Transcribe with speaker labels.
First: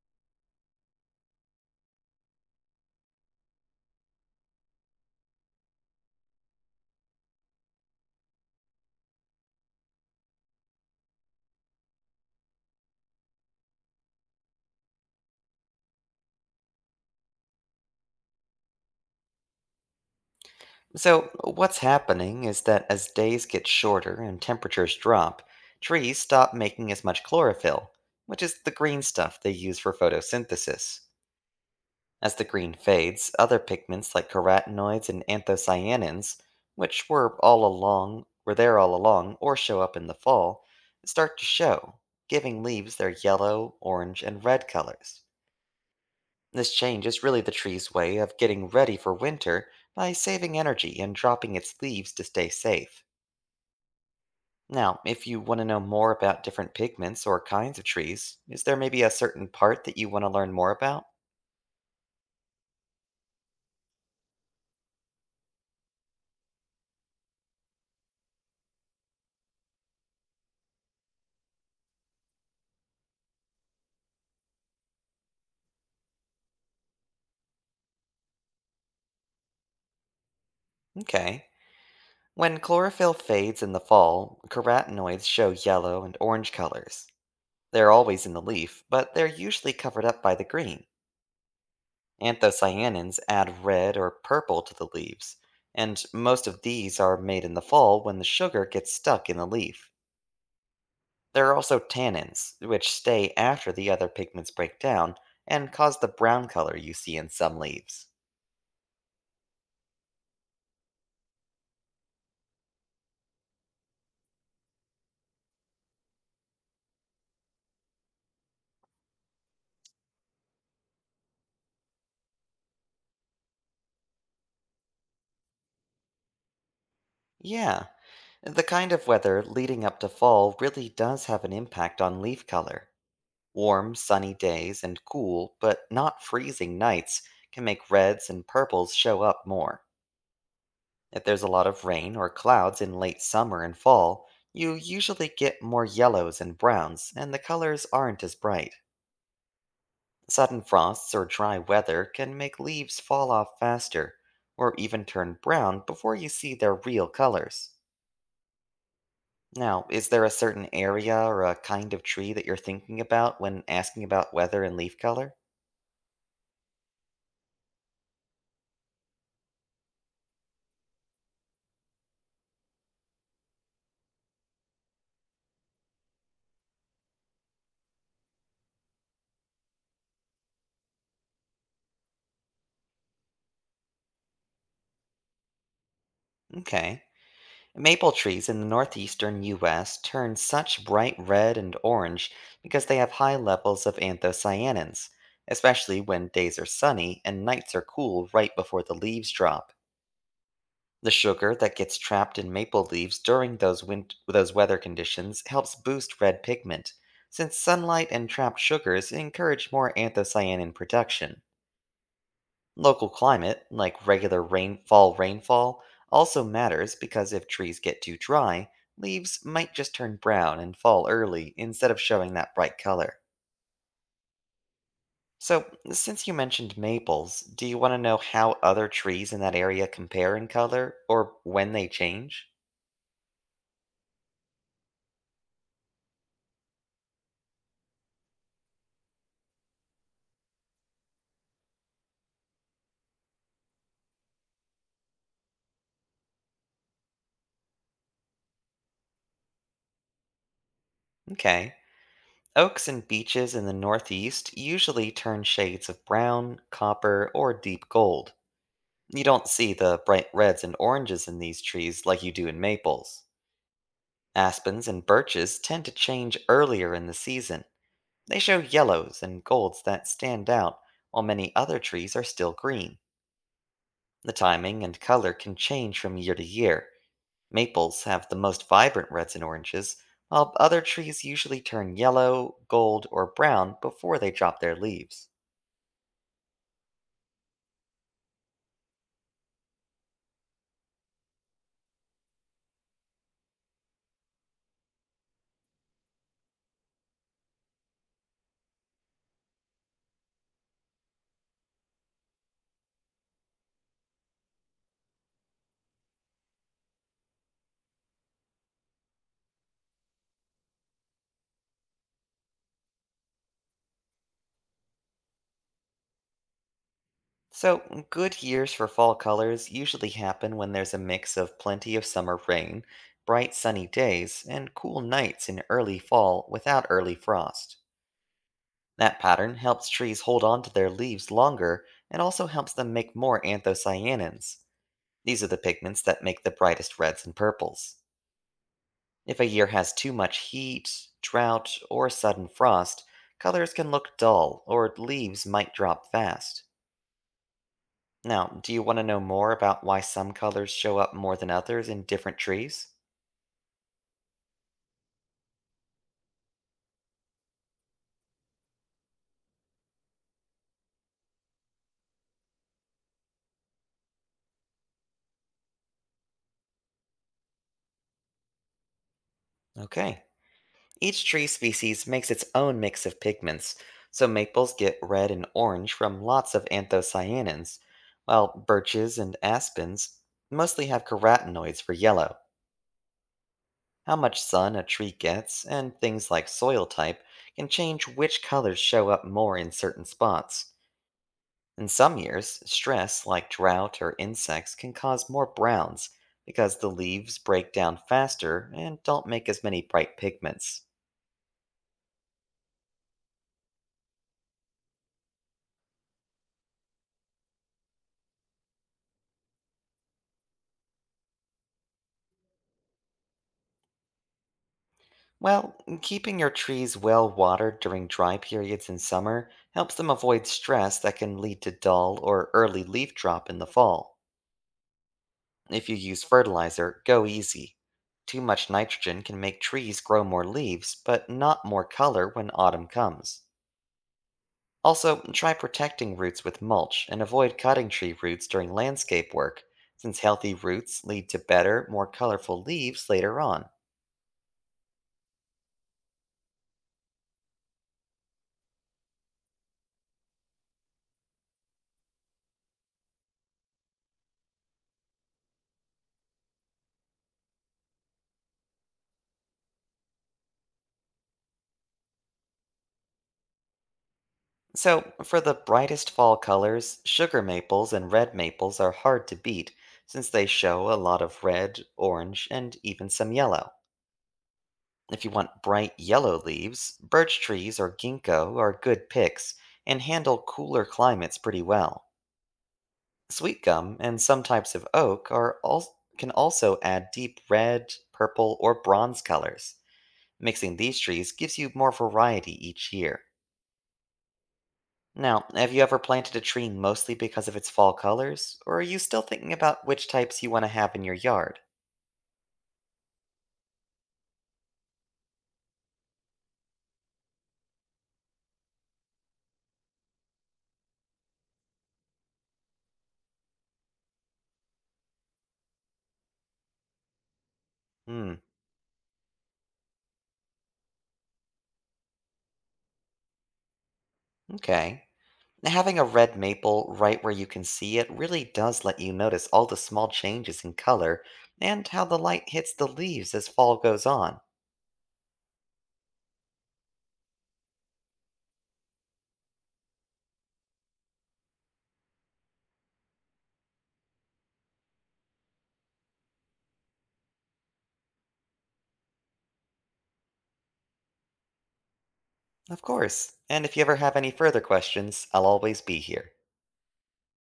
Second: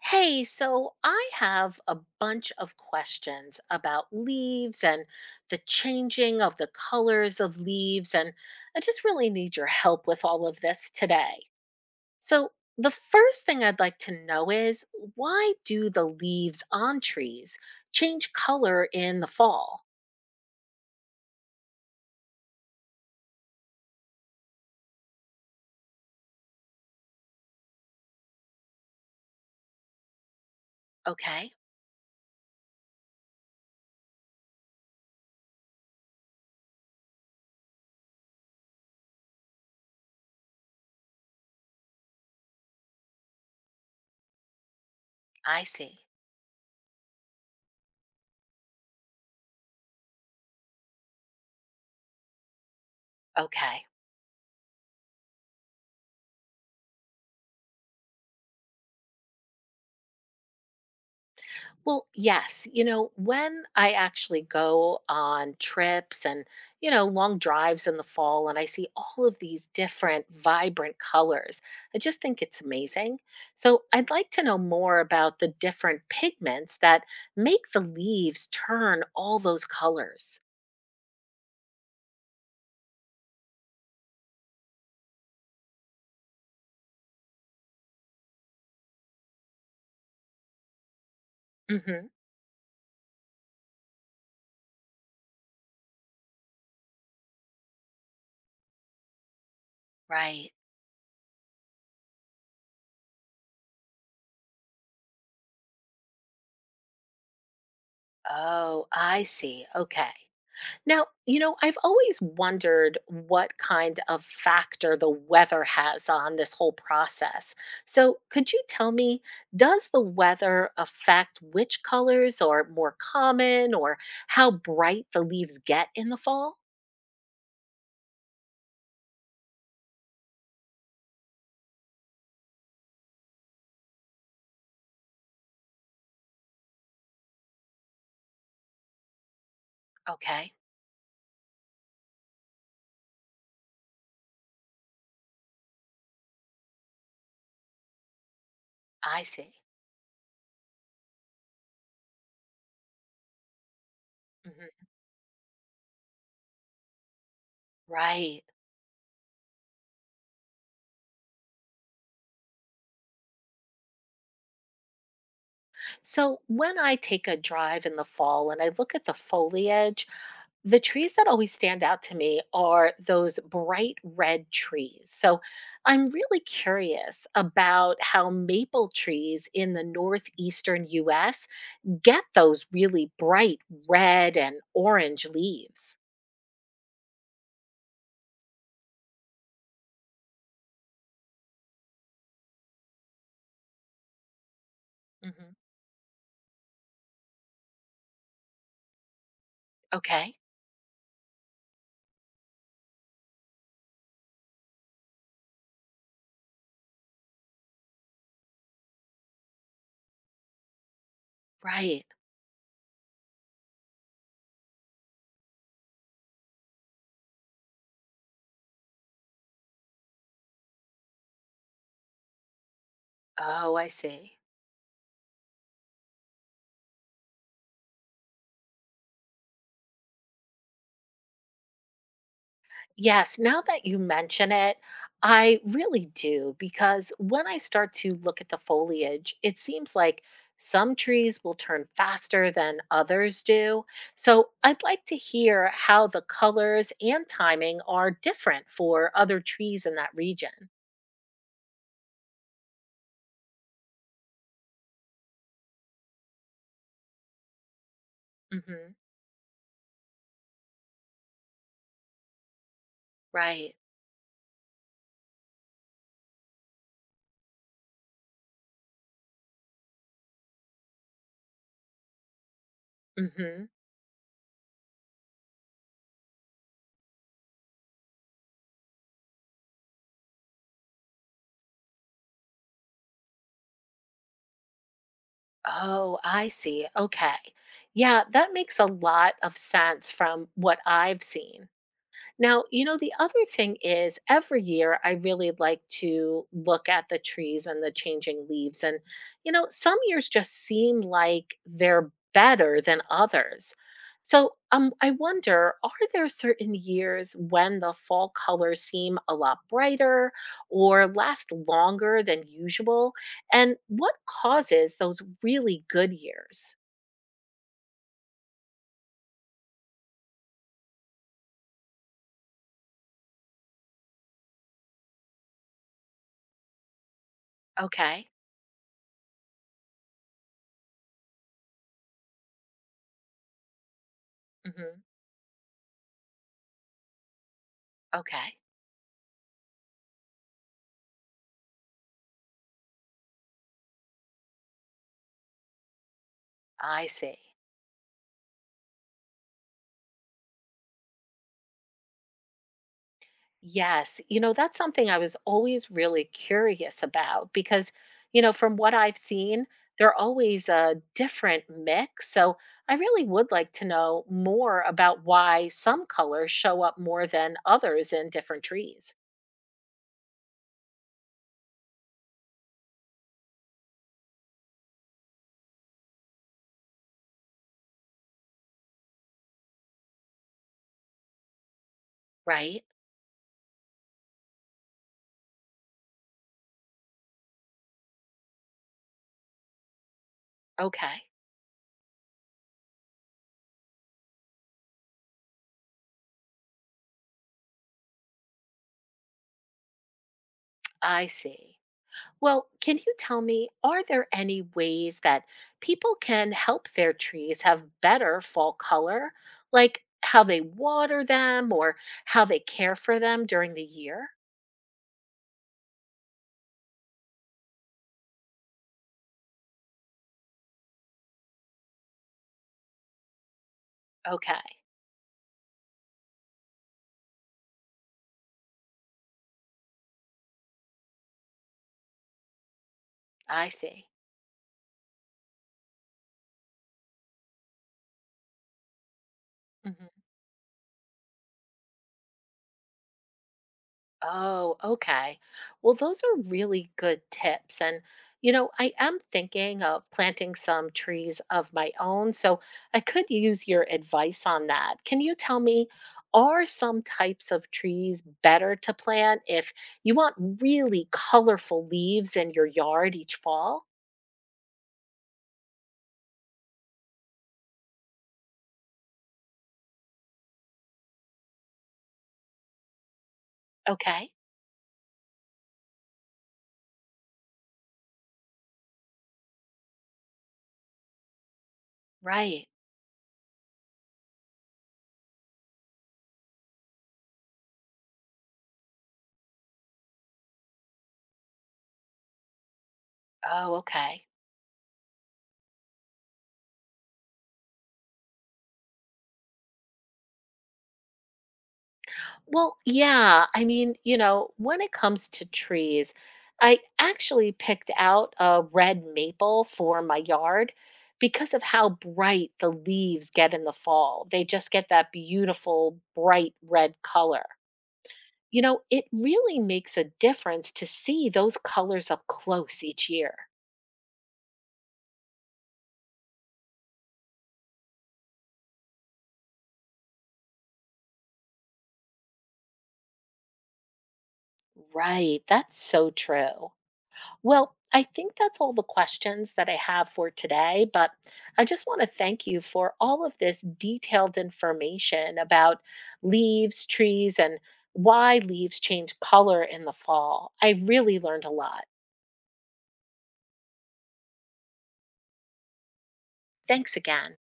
Speaker 1: Hey, so I have a bunch of questions about leaves and the changing of the colors of leaves, and I just really need your help with all of this today. So, the first thing I'd like to know is why do the leaves on trees change color in the fall?
Speaker 2: So, what's happening is that as days get shorter and temperatures drop, trees stop making as much chlorophyll, which is the green stuff they use for photosynthesis.
Speaker 1: Okay.
Speaker 2: As the green fades, other pigments like carotenoids and anthocyanins, which were all along were there all along or show up in the fall, start to show, giving leaves their yellow, orange, and red colors.
Speaker 1: I see.
Speaker 2: This change is really the tree's way of getting ready for winter by saving energy and dropping its leaves to stay safe.
Speaker 1: Okay.
Speaker 2: Now, if you want to know more about different pigments or kinds of trees, is there maybe a certain part that you want to learn more about?
Speaker 1: Well, yes. You know, when I actually go on trips and, you know, long drives in the fall and I see all of these different vibrant colors, I just think it's amazing. So I'd like to know more about the different pigments that make the leaves turn all those colors.
Speaker 2: Okay. When chlorophyll fades in the fall, carotenoids show yellow and orange colors. They're always in the leaf, but they're usually covered up by the green.
Speaker 1: Hmm.
Speaker 2: Anthocyanins add red or purple to the leaves, and most of these are made in the fall when the sugar gets stuck in the leaf.
Speaker 1: Right.
Speaker 2: There are also tannins, which stay after the other pigments break down and cause the brown color you see in some leaves.
Speaker 1: Oh, I see. Okay. Now, you know, I've always wondered what kind of factor the weather has on this whole process. So, could you tell me, does the weather affect which colors are more common or how bright the leaves get in the fall?
Speaker 2: Yeah, the kind of weather leading up to fall really does have an impact on leaf color. Warm, sunny days and cool, but not freezing nights can make reds and purples show up more.
Speaker 1: Okay.
Speaker 2: If there's a lot of rain or clouds in late summer and fall, you usually get more yellows and browns, and the colors aren't as bright.
Speaker 1: I see.
Speaker 2: Sudden frosts or dry weather can make leaves fall off faster, or
Speaker 1: Mhm.
Speaker 2: even turn brown before you see their real colors.
Speaker 1: Right.
Speaker 2: Now, is there a certain area or a kind of tree that you're thinking about when asking about weather and leaf color?
Speaker 1: So, when I take a drive in the fall and I look at the foliage, the trees that always stand out to me are those bright red trees. So I'm really curious about how maple trees in the northeastern US get those really bright red and orange leaves.
Speaker 2: Okay. Maple trees in the northeastern US turn such bright red and orange because they have high levels of anthocyanins,
Speaker 1: Hmm.
Speaker 2: especially when days are sunny and nights are cool right before the leaves drop.
Speaker 1: Okay,
Speaker 2: The sugar that gets trapped in maple leaves during those weather conditions helps boost red pigment, since sunlight and trapped sugars encourage more anthocyanin production.
Speaker 1: right.
Speaker 2: Local climate, like regular rainfall, also matters because if trees get too dry, leaves might just turn brown and fall early instead of showing that bright color.
Speaker 1: Oh, I see.
Speaker 2: So, since you mentioned maples, do you want to know how other trees in that area compare in color or when they change?
Speaker 1: Yes, now that you mention it, I really do because when I start to look at the foliage, it seems like some trees will turn faster than others do. So I'd like to hear how the colors and timing are different for other trees in that region.
Speaker 2: Okay. Oaks and beeches in the northeast usually turn shades of brown, copper, or deep gold.
Speaker 1: Hmm.
Speaker 2: You don't see the bright reds and oranges in these trees like you do in maples.
Speaker 1: Right.
Speaker 2: Aspens and birches tend to change earlier in the season. They show yellows and golds that stand out, while many other trees are still green.
Speaker 1: Hmm.
Speaker 2: The timing and color can change from year to year. Maples have the most vibrant reds and oranges, while other trees usually turn yellow, gold, or brown before they drop their leaves.
Speaker 1: Oh, I see. Okay. Yeah, that makes a lot of sense from what I've seen. Now, you know, the other thing is every year I really like to look at the trees and the changing leaves. And, you know, some years just seem like they're better than others. So I wonder, are there certain years when the fall colors seem a lot brighter or last longer than usual? And what causes those really good years?
Speaker 2: So, good years for fall colors usually happen when there's a mix of plenty of summer rain, bright sunny days, and cool nights in early fall without early frost.
Speaker 1: Okay.
Speaker 2: That pattern helps trees hold on to their leaves longer and also helps them make more anthocyanins.
Speaker 1: Hmm.
Speaker 2: These are the pigments that make the brightest reds and purples.
Speaker 1: Okay.
Speaker 2: If a year has too much heat, drought, or sudden frost, colors can look dull or leaves might drop fast.
Speaker 1: I see.
Speaker 2: Now, do you want to know more about why some colors show up more than others in different trees?
Speaker 1: Yes. You know, that's something I was always really curious about because, you know, from what I've seen, they're always a different mix. So I really would like to know more about why some colors show up more than others in different trees,
Speaker 2: Okay. Each tree species makes its own mix of pigments, so maples get red and orange from lots of anthocyanins, while birches and aspens mostly have carotenoids for yellow.
Speaker 1: right?
Speaker 2: How much sun a tree gets and things like soil type can change which colors show up more in certain spots.
Speaker 1: Okay.
Speaker 2: In some years, stress like drought or insects can cause more browns because the leaves break down faster and don't make as many bright pigments.
Speaker 1: I see. Well, can you tell me, are there any ways that people can help their trees have better fall color, like how they water them or how they care for them during the year?
Speaker 2: Well, keeping your trees well watered during dry periods in summer helps them avoid stress that can lead to dull or early leaf drop in the fall.
Speaker 1: Okay.
Speaker 2: If you use fertilizer, go easy. Too much nitrogen can make trees grow more leaves, but not more color when autumn comes.
Speaker 1: I see.
Speaker 2: Also, try protecting roots with mulch and avoid cutting tree roots during landscape work,
Speaker 1: Mhm.
Speaker 2: since healthy roots lead to better, more colorful leaves later on.
Speaker 1: Oh, okay. Well, those are really good tips. And, you know, I am thinking of planting some trees of my own, so I could use your advice on that. Can you tell me, are some types of trees better to plant if you want really colorful leaves in your yard each fall?
Speaker 2: So, for the brightest fall colors, sugar maples and red maples are hard to beat since they show a lot of red, orange, and even some yellow.
Speaker 1: Okay,
Speaker 2: If you want bright yellow leaves, birch trees or ginkgo are good picks and handle cooler climates pretty well.
Speaker 1: right.
Speaker 2: Sweet gum and some types of oak can also add deep red, purple, or bronze colors. Mixing these trees gives you more variety each year.
Speaker 1: Oh, okay.
Speaker 2: Now, have you ever planted a tree mostly because of its fall colors, or are you still thinking about which types you want to have in your yard?
Speaker 1: Well, yeah. I mean, you know, when it comes to trees, I actually picked out a red maple for my yard because of how bright the leaves get in the fall. They just get that beautiful, bright red color.
Speaker 2: Hmm,
Speaker 1: You know, it really makes a difference to see those colors up close each year.
Speaker 2: okay. Now, having a red maple right where you can see it really does let you notice all the small changes in color and how the light hits the leaves as fall goes on.
Speaker 1: Right. That's so true. Well, I think that's all the questions that I have for today, but I just want to thank you for all of this detailed information about leaves, trees, and why leaves change color in the fall. I really learned a lot.
Speaker 2: Of course, and if you ever have any further questions, I'll always be here.
Speaker 1: Thanks again.